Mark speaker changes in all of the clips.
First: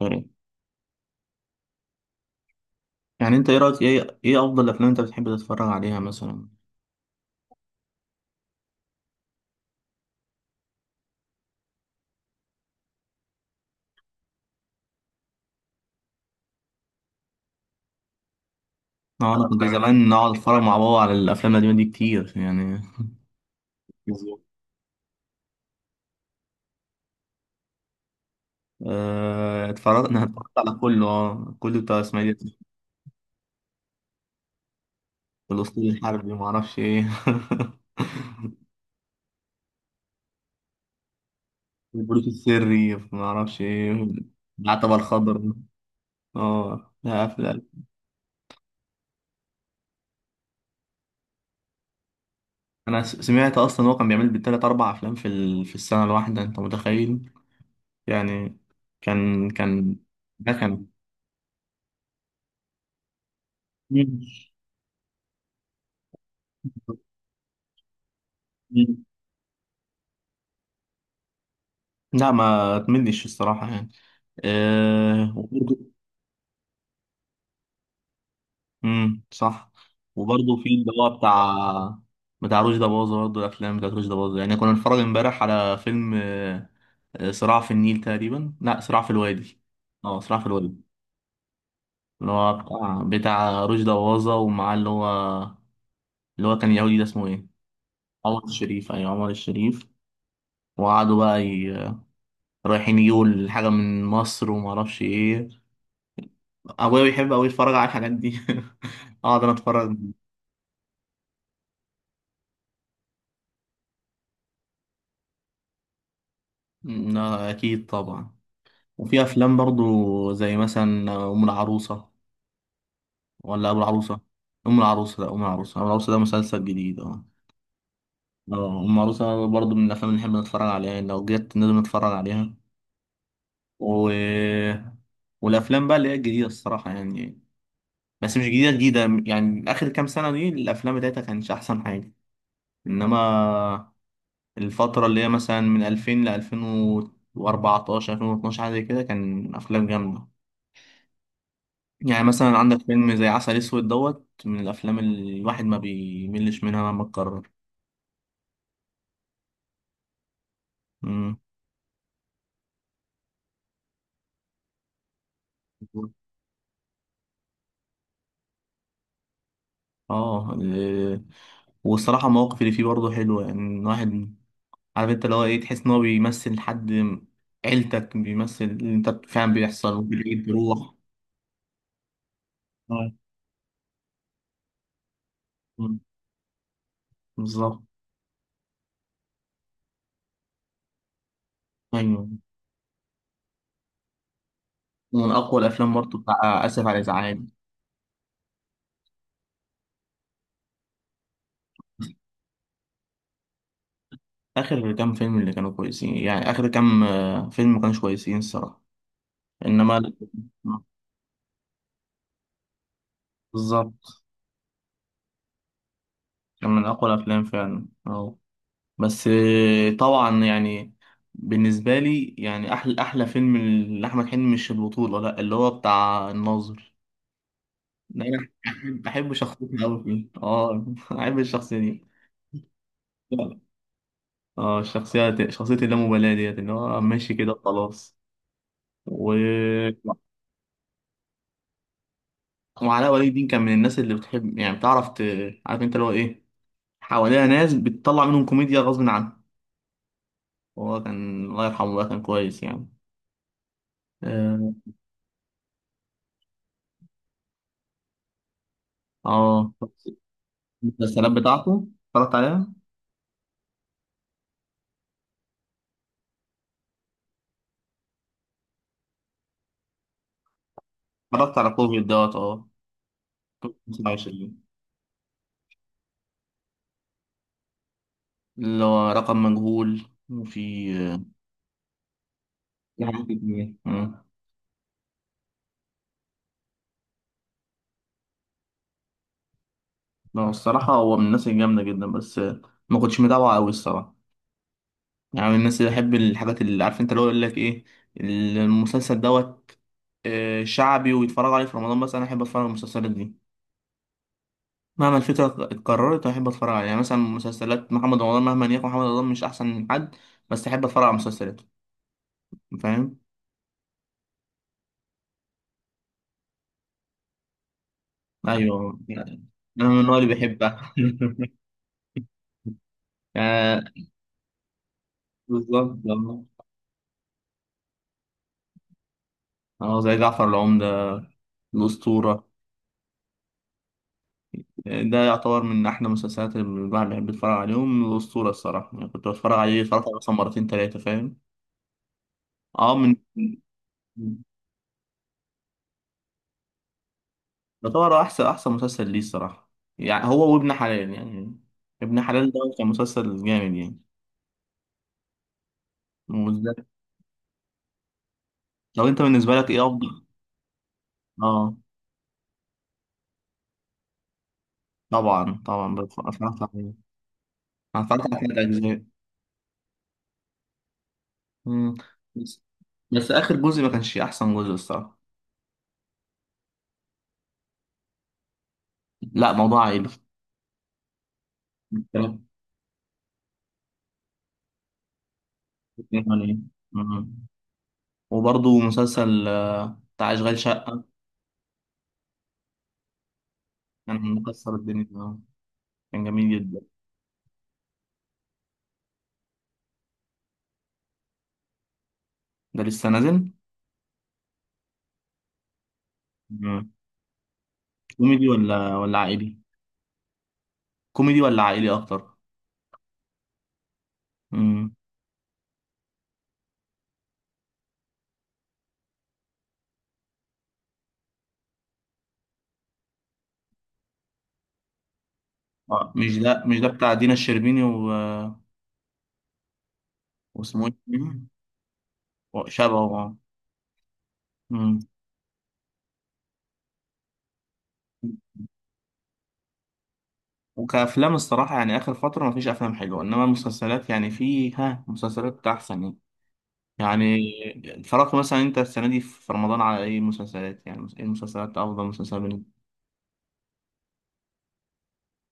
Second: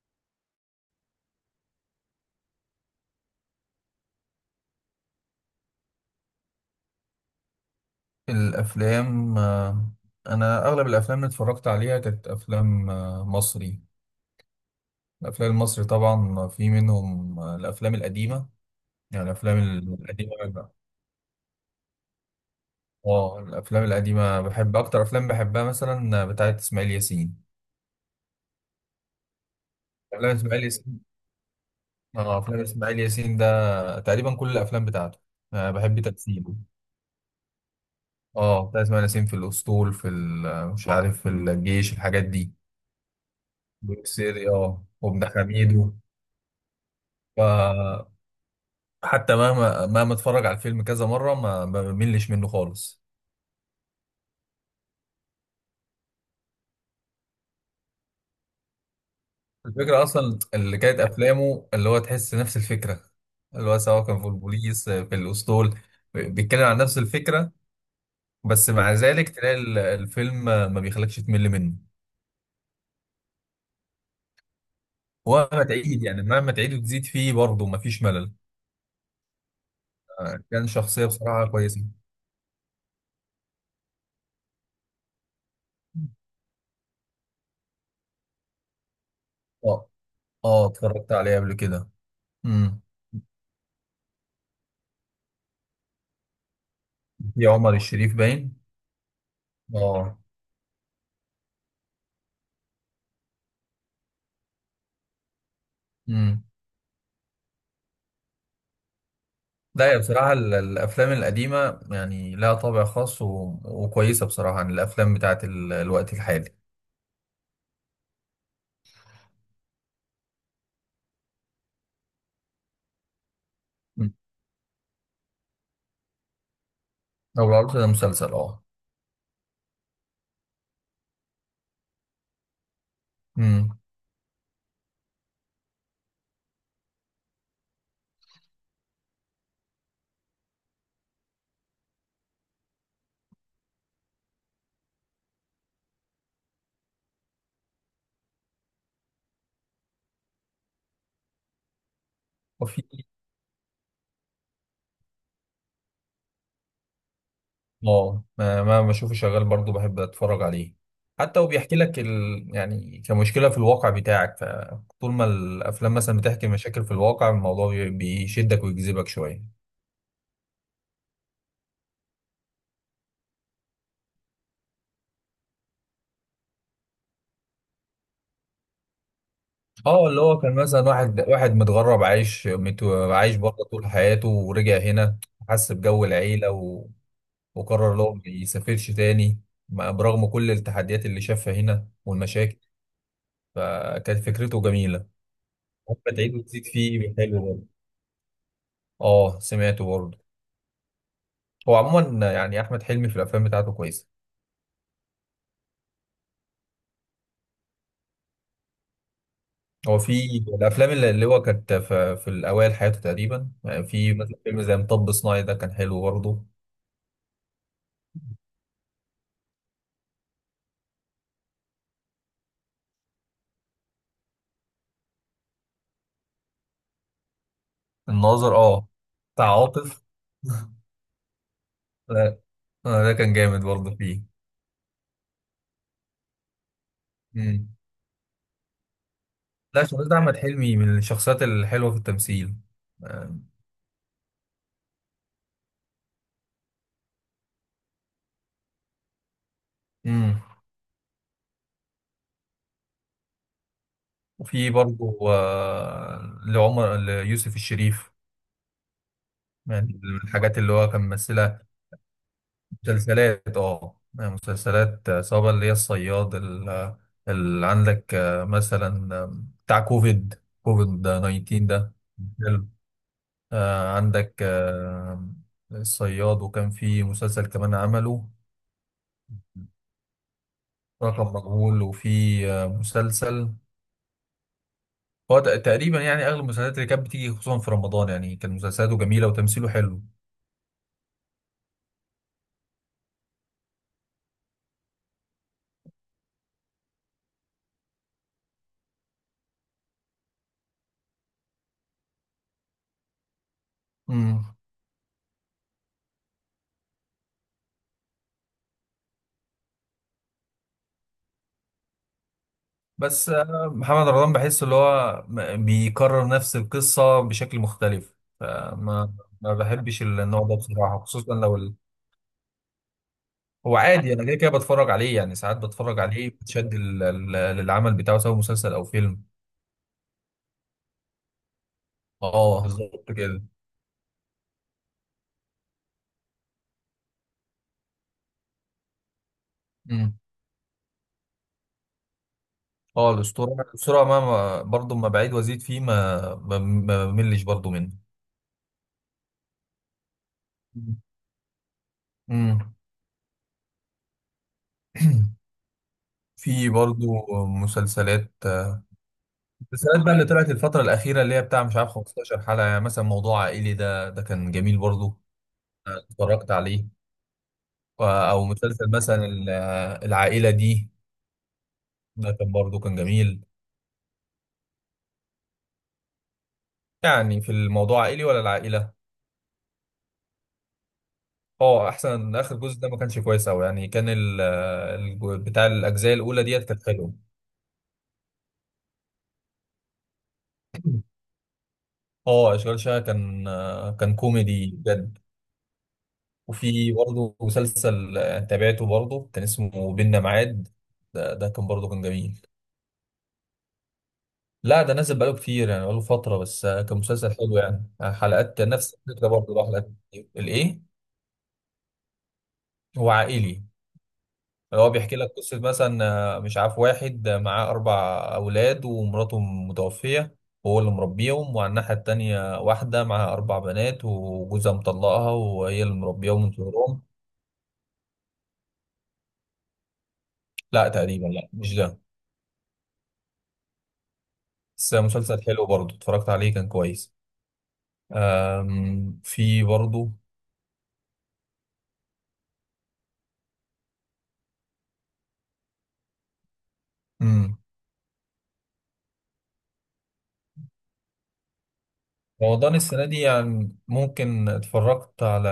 Speaker 1: يعني يعني انت ايه رايك ايه افضل الافلام انت بتحب تتفرج عليها مثلا.
Speaker 2: الأفلام. أنا أغلب الأفلام اللي اتفرجت عليها كانت أفلام مصري. الأفلام المصري طبعا في منهم الأفلام القديمة. يعني
Speaker 1: اه، انا
Speaker 2: الأفلام
Speaker 1: كنت أكتر زمان نقعد
Speaker 2: القديمة
Speaker 1: اتفرج
Speaker 2: بحبها.
Speaker 1: مع بابا على الافلام القديمه دي كتير يعني.
Speaker 2: الأفلام القديمة
Speaker 1: بالظبط.
Speaker 2: بحب أكتر، أفلام بحبها مثلا بتاعت إسماعيل ياسين.
Speaker 1: اه، اتفرجت انا
Speaker 2: أفلام
Speaker 1: اتفرجت
Speaker 2: إسماعيل
Speaker 1: على
Speaker 2: ياسين.
Speaker 1: كله كله بتاع اسماعيل ياسين.
Speaker 2: أفلام إسماعيل ياسين ده تقريبا كل الأفلام بتاعته. أنا
Speaker 1: الاسطول
Speaker 2: بحب
Speaker 1: الحربي ما
Speaker 2: تمثيله.
Speaker 1: اعرفش ايه.
Speaker 2: بتاع إسماعيل ياسين في الأسطول، في مش عارف، في الجيش، الحاجات
Speaker 1: البروت
Speaker 2: دي.
Speaker 1: السري ما اعرفش ايه.
Speaker 2: بوكسيري،
Speaker 1: العتبه
Speaker 2: وابن
Speaker 1: الخضراء.
Speaker 2: حميدو.
Speaker 1: اه، لا افلام.
Speaker 2: ف حتى مهما اتفرج على الفيلم كذا مره، ما بملش منه
Speaker 1: انا
Speaker 2: خالص.
Speaker 1: سمعت اصلا هو كان بيعمل بالتلات اربع افلام في السنه الواحده، انت متخيل؟ يعني كان
Speaker 2: الفكره اصلا
Speaker 1: ده
Speaker 2: اللي
Speaker 1: كان.
Speaker 2: كانت افلامه، اللي هو تحس نفس الفكره، اللي هو سواء كان في البوليس في الاسطول، بيتكلم عن نفس الفكره، بس مع
Speaker 1: مم.
Speaker 2: ذلك تلاقي الفيلم ما بيخليكش تمل منه.
Speaker 1: لا، ما اتمنيش الصراحة يعني. أه
Speaker 2: ومهما
Speaker 1: وبرضه.
Speaker 2: تعيد، يعني مهما تعيد وتزيد فيه برضه، ما فيش ملل.
Speaker 1: صح. وبرضه
Speaker 2: كان
Speaker 1: في اللي
Speaker 2: شخصيه
Speaker 1: هو
Speaker 2: بصراحه
Speaker 1: بتاع
Speaker 2: كويسه.
Speaker 1: بتاع رشدي أباظة، برضه الأفلام بتاعت رشدي أباظة يعني. كنا بنتفرج امبارح على فيلم، صراع في النيل تقريبا، لا صراع في الوادي.
Speaker 2: اه،
Speaker 1: اه صراع في
Speaker 2: اه،
Speaker 1: الوادي.
Speaker 2: اتفرجت عليه قبل كده.
Speaker 1: اللي هو
Speaker 2: امم.
Speaker 1: بتاع رشدي أباظة ومعاه اللي هو اللي هو كان يهودي، ده اسمه ايه؟
Speaker 2: في عمر الشريف
Speaker 1: عمر
Speaker 2: باين.
Speaker 1: الشريف، أيوة عمر الشريف.
Speaker 2: اه.
Speaker 1: وقعدوا بقى رايحين يجيبوا الحاجة من مصر ومعرفش ايه.
Speaker 2: امم.
Speaker 1: ابويا بيحب قوي يتفرج على الحاجات دي. اقعد انا
Speaker 2: لا،
Speaker 1: اتفرج.
Speaker 2: يا بصراحة الأفلام القديمة يعني لها طابع خاص، وكويسة بصراحة عن الأفلام بتاعت الوقت الحالي.
Speaker 1: لا، اكيد طبعا. وفي افلام برضو زي مثلا ام العروسه ولا ابو
Speaker 2: مم.
Speaker 1: العروسه. ام العروسه، لا ام العروسه، ام العروسه ده مسلسل جديد. اه،
Speaker 2: لو العروض ده مسلسل، اه.
Speaker 1: اه ام العروسه برضو من الافلام اللي نحب نتفرج عليها يعني، لو جت لازم نتفرج عليها.
Speaker 2: مم.
Speaker 1: و... والافلام بقى اللي هي الجديده الصراحه يعني، بس مش جديده جديده. يعني اخر كام سنه دي الافلام بتاعتها كانش احسن حاجه. انما الفترة اللي هي مثلا من 2000 ل 2014 2012، حاجة زي كده، كان أفلام جامدة. يعني مثلا
Speaker 2: وفي
Speaker 1: عندك فيلم زي عسل أسود دوت، من الأفلام اللي الواحد ما بيملش منها مهما اتكرر.
Speaker 2: اه ما بشوفه شغال برضو بحب أتفرج عليه.
Speaker 1: مم.
Speaker 2: حتى وبيحكي لك يعني كمشكلة في الواقع بتاعك، فطول ما الأفلام مثلا بتحكي مشاكل في الواقع، الموضوع بيشدك ويجذبك شوية.
Speaker 1: اه. والصراحة المواقف اللي فيه برضه حلوة يعني. الواحد عارف انت اللي هو ايه، تحس ان هو بيمثل حد عيلتك، بيمثل اللي انت فعلا بيحصل
Speaker 2: اه،
Speaker 1: وفي
Speaker 2: اللي هو
Speaker 1: العيد
Speaker 2: كان مثلا
Speaker 1: بيروح.
Speaker 2: واحد متغرب عايش
Speaker 1: آه.
Speaker 2: عايش بره طول حياته ورجع هنا، حس بجو العيلة،
Speaker 1: بالظبط.
Speaker 2: وقرر اللي هو ما يسافرش تاني، برغم كل التحديات اللي شافها هنا
Speaker 1: ايوه.
Speaker 2: والمشاكل، فكانت فكرته جميلة.
Speaker 1: ومن اقوى الافلام
Speaker 2: ممكن
Speaker 1: برضه
Speaker 2: تعيد وتزيد
Speaker 1: بتاع اسف على
Speaker 2: فيه،
Speaker 1: الازعاج.
Speaker 2: حلو برضه. اه، سمعته برضه. هو عموما يعني أحمد حلمي في الأفلام بتاعته كويسة.
Speaker 1: اخر كام فيلم اللي كانوا كويسين يعني، اخر كام فيلم ما كانوش كويسين الصراحه. انما
Speaker 2: هو في
Speaker 1: ال-
Speaker 2: الأفلام اللي هو كانت في الأوائل حياته، تقريبا يعني في
Speaker 1: بالظبط.
Speaker 2: مثلا فيلم زي مطب صناعي ده كان حلو برضه.
Speaker 1: كان من اقوى الافلام فعلا اه. بس طبعا يعني، بالنسبه لي يعني احلى فيلم لاحمد حلمي مش البطوله، لا اللي هو بتاع الناظر. ده انا
Speaker 2: الناظر، اه.
Speaker 1: بحب
Speaker 2: بتاع
Speaker 1: شخصيته قوي
Speaker 2: عاطف.
Speaker 1: فيه اه. بحب الشخصيه دي.
Speaker 2: لا. ده كان جامد برضه فيه.
Speaker 1: اه الشخصيه، اللامبالاه ديت اللي هو ماشي كده
Speaker 2: مم.
Speaker 1: خلاص. و
Speaker 2: لا، شخصية أحمد حلمي من الشخصيات الحلوة في التمثيل.
Speaker 1: وعلاء ولي
Speaker 2: آه.
Speaker 1: الدين كان من الناس اللي بتحب يعني، بتعرف عارف انت اللي هو ايه، حواليها ناس بتطلع منهم كوميديا غصب عنه.
Speaker 2: مم.
Speaker 1: هو كان الله يرحمه بقى كان كويس يعني.
Speaker 2: وفي
Speaker 1: اه.
Speaker 2: برضه لعمر ليوسف الشريف،
Speaker 1: آه.
Speaker 2: يعني من الحاجات اللي هو كان
Speaker 1: المسلسلات
Speaker 2: ممثلها.
Speaker 1: بتاعته اتفرجت عليها.
Speaker 2: مسلسلات، يعني مسلسلات، سواء اللي هي الصياد، اللي عندك، مثلا، بتاع كوفيد
Speaker 1: اتفرجت
Speaker 2: 19
Speaker 1: على
Speaker 2: ده،
Speaker 1: كوفيد دوت، اه
Speaker 2: حلو. عندك،
Speaker 1: 25.
Speaker 2: الصياد، وكان في مسلسل كمان عمله
Speaker 1: اللي هو رقم مجهول، وفي
Speaker 2: رقم مجهول. وفي
Speaker 1: في حاجات
Speaker 2: مسلسل،
Speaker 1: كتير آه.
Speaker 2: هو تقريبا يعني اغلب المسلسلات اللي كانت بتيجي خصوصا في رمضان، يعني كان مسلسلاته جميله وتمثيله حلو.
Speaker 1: لا الصراحة، هو من الناس الجامدة جدا، بس ما كنتش متابعه أوي الصراحة. يعني من الناس اللي بحب الحاجات اللي عارف انت اللي هو يقول لك ايه، المسلسل دوت شعبي ويتفرجوا عليه في رمضان. بس انا احب اتفرج على المسلسلات دي
Speaker 2: امم.
Speaker 1: مهما الفكره اتكررت، احب اتفرج عليها. يعني مثلا مسلسلات محمد رمضان، مهما يكون محمد رمضان مش احسن من حد، بس احب اتفرج على مسلسلاته، فاهم؟
Speaker 2: بس محمد رمضان بحس اللي هو بيكرر نفس القصه بشكل مختلف،
Speaker 1: ايوه
Speaker 2: فما
Speaker 1: يعني،
Speaker 2: ما
Speaker 1: انا من
Speaker 2: بحبش
Speaker 1: النوع اللي
Speaker 2: النوع ده
Speaker 1: بيحبها.
Speaker 2: بصراحه، خصوصا لو هو
Speaker 1: يعني
Speaker 2: عادي، انا كده كده بتفرج عليه، يعني ساعات
Speaker 1: بالظبط
Speaker 2: بتفرج عليه
Speaker 1: آه.
Speaker 2: بتشد للعمل بتاعه سواء مسلسل او فيلم.
Speaker 1: اه زي جعفر العمدة، الأسطورة.
Speaker 2: اه، بالظبط كده.
Speaker 1: ده يعتبر من أحلى المسلسلات اللي الواحد بيحب يتفرج عليهم. الأسطورة الصراحة يعني، كنت بتفرج عليه، اتفرجت عليه
Speaker 2: مم.
Speaker 1: مثلا مرتين تلاتة، فاهم؟ اه من،
Speaker 2: اه، الاسطوره، الاسطوره برضه ما بعيد وازيد فيه، ما بملش برضه منه.
Speaker 1: يعتبر احسن احسن مسلسل ليه الصراحه. يعني هو وابن حلال يعني، ابن حلال ده
Speaker 2: امم
Speaker 1: كان مسلسل جامد يعني.
Speaker 2: في
Speaker 1: وبالذات-
Speaker 2: برضه مسلسلات.
Speaker 1: لو انت بالنسبه لك ايه
Speaker 2: المسلسلات بقى
Speaker 1: افضل؟
Speaker 2: اللي طلعت الفتره الاخيره، اللي هي بتاع
Speaker 1: اه
Speaker 2: مش عارف 15 حلقه، يعني مثلا موضوع عائلي، ده كان جميل برضه،
Speaker 1: طبعا طبعا
Speaker 2: اتفرجت
Speaker 1: اتفرجت
Speaker 2: عليه.
Speaker 1: عليه. انا اتفرجت على
Speaker 2: او
Speaker 1: ثلاث
Speaker 2: مسلسل
Speaker 1: اجزاء.
Speaker 2: مثلا العائله دي،
Speaker 1: مم.
Speaker 2: ده كان
Speaker 1: بس
Speaker 2: برضه كان
Speaker 1: بس
Speaker 2: جميل.
Speaker 1: اخر جزء ما كانش احسن جزء الصراحه.
Speaker 2: يعني في الموضوع عائلي ولا العائله؟
Speaker 1: لا موضوع عائلي.
Speaker 2: اه، احسن.
Speaker 1: كلام
Speaker 2: اخر جزء ده ما كانش كويس قوي، يعني كان بتاع الاجزاء
Speaker 1: كتير
Speaker 2: الاولى
Speaker 1: عليه.
Speaker 2: ديت كانت حلوه.
Speaker 1: مم. وبرضه مسلسل بتاع اشغال شقه،
Speaker 2: اه، اشغال شقه كان كان
Speaker 1: كان
Speaker 2: كوميدي
Speaker 1: مكسر الدنيا
Speaker 2: بجد.
Speaker 1: آه. كان جميل جدا.
Speaker 2: وفي برضه مسلسل تابعته برضه، كان اسمه بينا ميعاد، ده كان برضه كان جميل.
Speaker 1: ده لسه نازل؟
Speaker 2: لا، ده نزل بقاله كتير، يعني بقاله فتره، بس
Speaker 1: مم.
Speaker 2: كان مسلسل حلو، يعني
Speaker 1: كوميدي
Speaker 2: حلقات
Speaker 1: ولا
Speaker 2: نفس
Speaker 1: ولا
Speaker 2: الفكره برضه،
Speaker 1: عائلي،
Speaker 2: له حلقات كتير. الايه.
Speaker 1: كوميدي ولا عائلي اكتر؟
Speaker 2: هو عائلي. هو
Speaker 1: مم.
Speaker 2: بيحكي لك قصه، مثلا مش عارف، واحد معاه اربع اولاد ومراته متوفيه، وهو اللي مربيهم، وعلى الناحيه التانيه واحده معاها اربع بنات وجوزها مطلقها، وهي اللي
Speaker 1: آه، مش
Speaker 2: مربيهم من
Speaker 1: ده مش ده
Speaker 2: صغرهم.
Speaker 1: بتاع دينا الشربيني، واسمه
Speaker 2: لا،
Speaker 1: ايه؟
Speaker 2: تقريبا لا، مش ده.
Speaker 1: شبهه آه.
Speaker 2: بس
Speaker 1: مم.
Speaker 2: مسلسل حلو برضه، اتفرجت عليه، كان كويس. أم. في برضه.
Speaker 1: وكأفلام الصراحة يعني آخر فترة مفيش أفلام حلوة، إنما المسلسلات يعني في ها مسلسلات أحسن. يعني
Speaker 2: امم
Speaker 1: يعني اتفرجت مثلا أنت السنة دي في رمضان على إيه مسلسلات؟ يعني إيه المسلسلات، أفضل مسلسل بالنسبة
Speaker 2: رمضان
Speaker 1: لك؟
Speaker 2: السنة دي يعني ممكن اتفرجت على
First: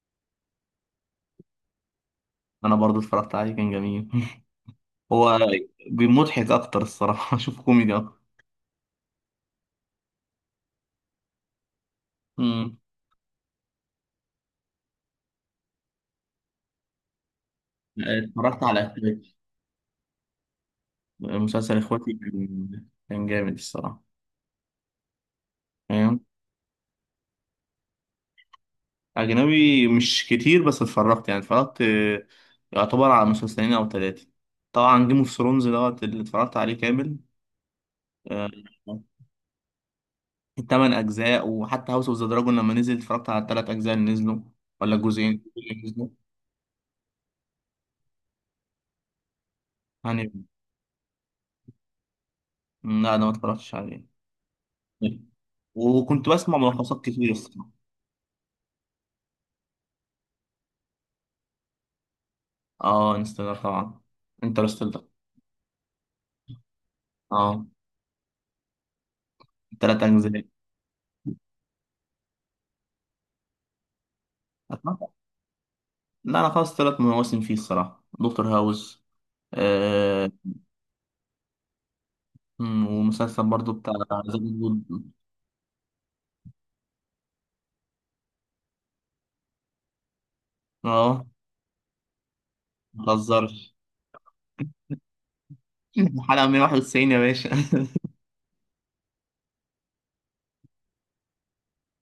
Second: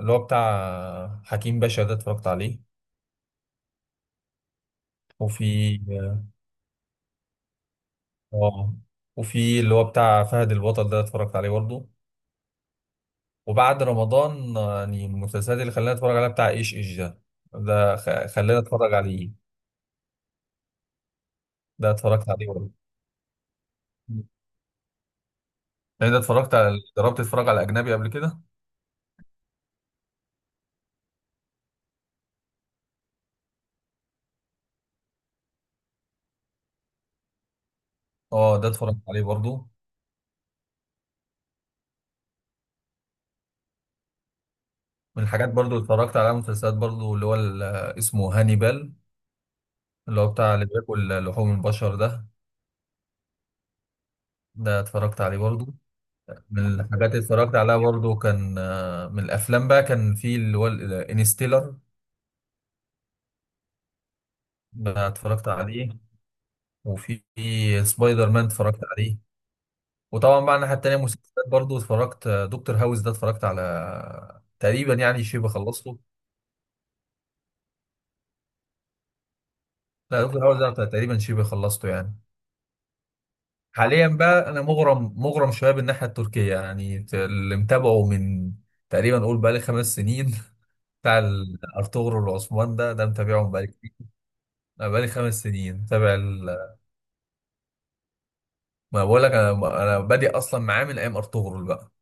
Speaker 2: اللي هو بتاع حكيم باشا ده، اتفرجت عليه.
Speaker 1: أنا برضو اتفرجت عليه، كان جميل.
Speaker 2: وفي
Speaker 1: هو بمضحك أكتر الصراحة. أشوف كوميدي أكتر.
Speaker 2: اه وفي اللي هو بتاع فهد البطل ده اتفرجت عليه برضه.
Speaker 1: مم.
Speaker 2: وبعد رمضان يعني المسلسلات اللي خلاني اتفرج عليها بتاع ايش ايش ده، ده خلاني
Speaker 1: اتفرجت على
Speaker 2: اتفرج
Speaker 1: إخواتي،
Speaker 2: عليه.
Speaker 1: مسلسل
Speaker 2: ده
Speaker 1: إخواتي
Speaker 2: اتفرجت عليه برضه.
Speaker 1: كان جامد الصراحة.
Speaker 2: يعني ده اتفرجت على جربت اتفرج على اجنبي قبل كده.
Speaker 1: أجنبي مش كتير، بس اتفرجت يعني اتفرجت، يعتبر على مسلسلين أو ثلاثة. طبعا جيم اوف ثرونز دوت اللي اتفرجت عليه كامل، آه،
Speaker 2: اه، ده اتفرجت عليه برضو.
Speaker 1: التمن أجزاء. وحتى هاوس اوف ذا دراجون لما نزل اتفرجت على التلات أجزاء اللي نزلوا ولا
Speaker 2: من
Speaker 1: الجزئين
Speaker 2: الحاجات برضو
Speaker 1: اللي
Speaker 2: اللي
Speaker 1: نزلوا
Speaker 2: اتفرجت عليها مسلسلات، برضو اللي هو اسمه هانيبال، اللي
Speaker 1: يعني.
Speaker 2: هو بتاع اللي بياكل لحوم البشر ده.
Speaker 1: لا أنا ما اتفرجتش عليه،
Speaker 2: ده اتفرجت عليه برضو.
Speaker 1: وكنت بسمع
Speaker 2: من
Speaker 1: ملخصات
Speaker 2: الحاجات اللي
Speaker 1: كتير
Speaker 2: اتفرجت
Speaker 1: الصراحة.
Speaker 2: عليها برضو كان من الافلام بقى، كان في اللي هو انستيلر،
Speaker 1: اه انستغرام طبعا، انترستيلر.
Speaker 2: ده اتفرجت عليه. وفي
Speaker 1: اه
Speaker 2: سبايدر مان اتفرجت عليه.
Speaker 1: تلات
Speaker 2: وطبعا
Speaker 1: أجزاء.
Speaker 2: بقى الناحية التانية مسلسلات، برضو اتفرجت دكتور هاوس ده، اتفرجت على تقريبا، يعني شبه خلصته.
Speaker 1: لا أنا خلاص تلات مواسم فيه الصراحة، دكتور هاوس.
Speaker 2: لا، دكتور هاوس ده تقريبا شبه خلصته يعني.
Speaker 1: مم، ومسلسل برضو بتاع
Speaker 2: حاليا
Speaker 1: زي ما
Speaker 2: بقى، انا
Speaker 1: بيقول-
Speaker 2: مغرم مغرم شويه بالناحيه التركيه، يعني اللي متابعه من تقريبا، قول بقالي 5 سنين. بتاع
Speaker 1: اه
Speaker 2: ارطغرل والعثمان، ده
Speaker 1: ما
Speaker 2: ده متابعهم
Speaker 1: تهزرش.
Speaker 2: بقالي كتير. أنا بقالي 5 سنين متابع
Speaker 1: الحلقة 191 يا باشا.
Speaker 2: ما بقول لك، انا بادئ اصلا معاه من ايام ارطغرل بقى.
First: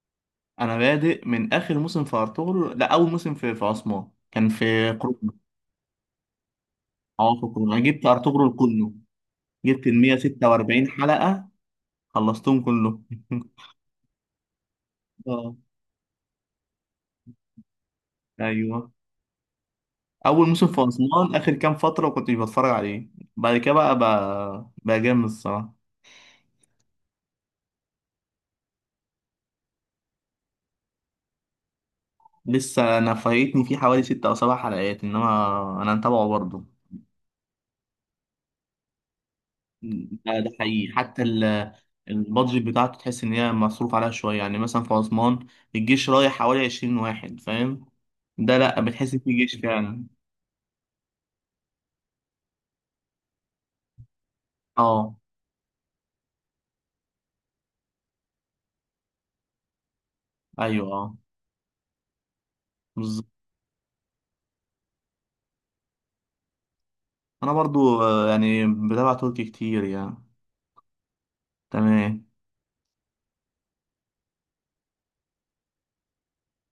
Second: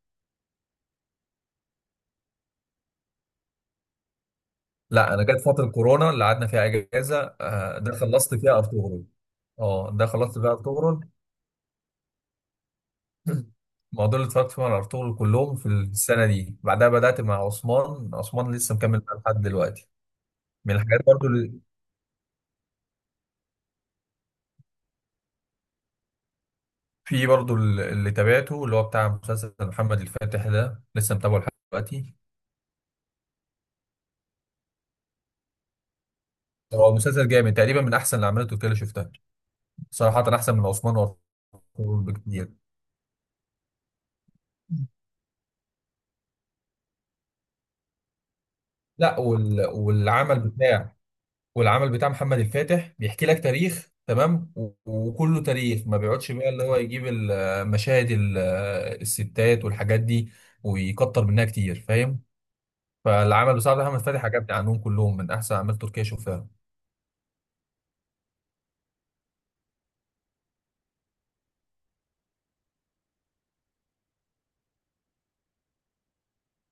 Speaker 1: انا بادئ من اخر موسم في ارطغرل، لا اول موسم في في عثمان كان في
Speaker 2: لا، انا
Speaker 1: قرون.
Speaker 2: جت فتره كورونا اللي قعدنا فيها
Speaker 1: اه
Speaker 2: اجازه،
Speaker 1: في قرون انا
Speaker 2: ده
Speaker 1: جبت
Speaker 2: خلصت فيها
Speaker 1: ارطغرل كله،
Speaker 2: ارطغرل.
Speaker 1: جبت
Speaker 2: اه،
Speaker 1: ال
Speaker 2: ده خلصت فيها
Speaker 1: 146
Speaker 2: ارطغرل.
Speaker 1: حلقة، خلصتهم كله.
Speaker 2: الموضوع، اللي اتفرجت فيه على ارطغرل
Speaker 1: اه.
Speaker 2: كلهم في السنه دي، بعدها بدات مع عثمان. عثمان لسه
Speaker 1: ايوه.
Speaker 2: مكمل معاه لحد دلوقتي.
Speaker 1: اول موسم
Speaker 2: من
Speaker 1: في
Speaker 2: الحاجات برضو،
Speaker 1: عثمان اخر كام فترة كنت بتفرج عليه، بعد كده بقى بقى جامد الصراحة.
Speaker 2: في برضو اللي تابعته اللي هو بتاع مسلسل محمد الفاتح، ده لسه متابعه لحد دلوقتي.
Speaker 1: لسه انا فايتني فيه حوالي ست او سبع حلقات، انما انا متابعه برضه.
Speaker 2: هو مسلسل جامد، تقريبا من احسن الاعمال التركيه اللي شفتها، صراحه
Speaker 1: ده ده
Speaker 2: احسن من
Speaker 1: حقيقي
Speaker 2: عثمان وارطغرل بكتير.
Speaker 1: البادجت بتاعته تحس ان هي مصروف عليها شويه. يعني مثلا في اسوان الجيش رايح حوالي 20 واحد، فاهم؟ ده لا، بتحس
Speaker 2: لا،
Speaker 1: إن في جيش فعلا.
Speaker 2: والعمل بتاع محمد الفاتح بيحكي لك تاريخ تمام،
Speaker 1: اه.
Speaker 2: وكله تاريخ، ما بيقعدش بقى اللي هو يجيب المشاهد الستات والحاجات دي
Speaker 1: ايوه. اه.
Speaker 2: ويكتر منها كتير، فاهم.
Speaker 1: بالظبط.
Speaker 2: فالعمل بصراحه محمد الفاتح عجبني عنهم كلهم، من احسن اعمال تركيه شفتها.
Speaker 1: انا برضو آه، يعني بتابع تركي كتير يعني. تمام.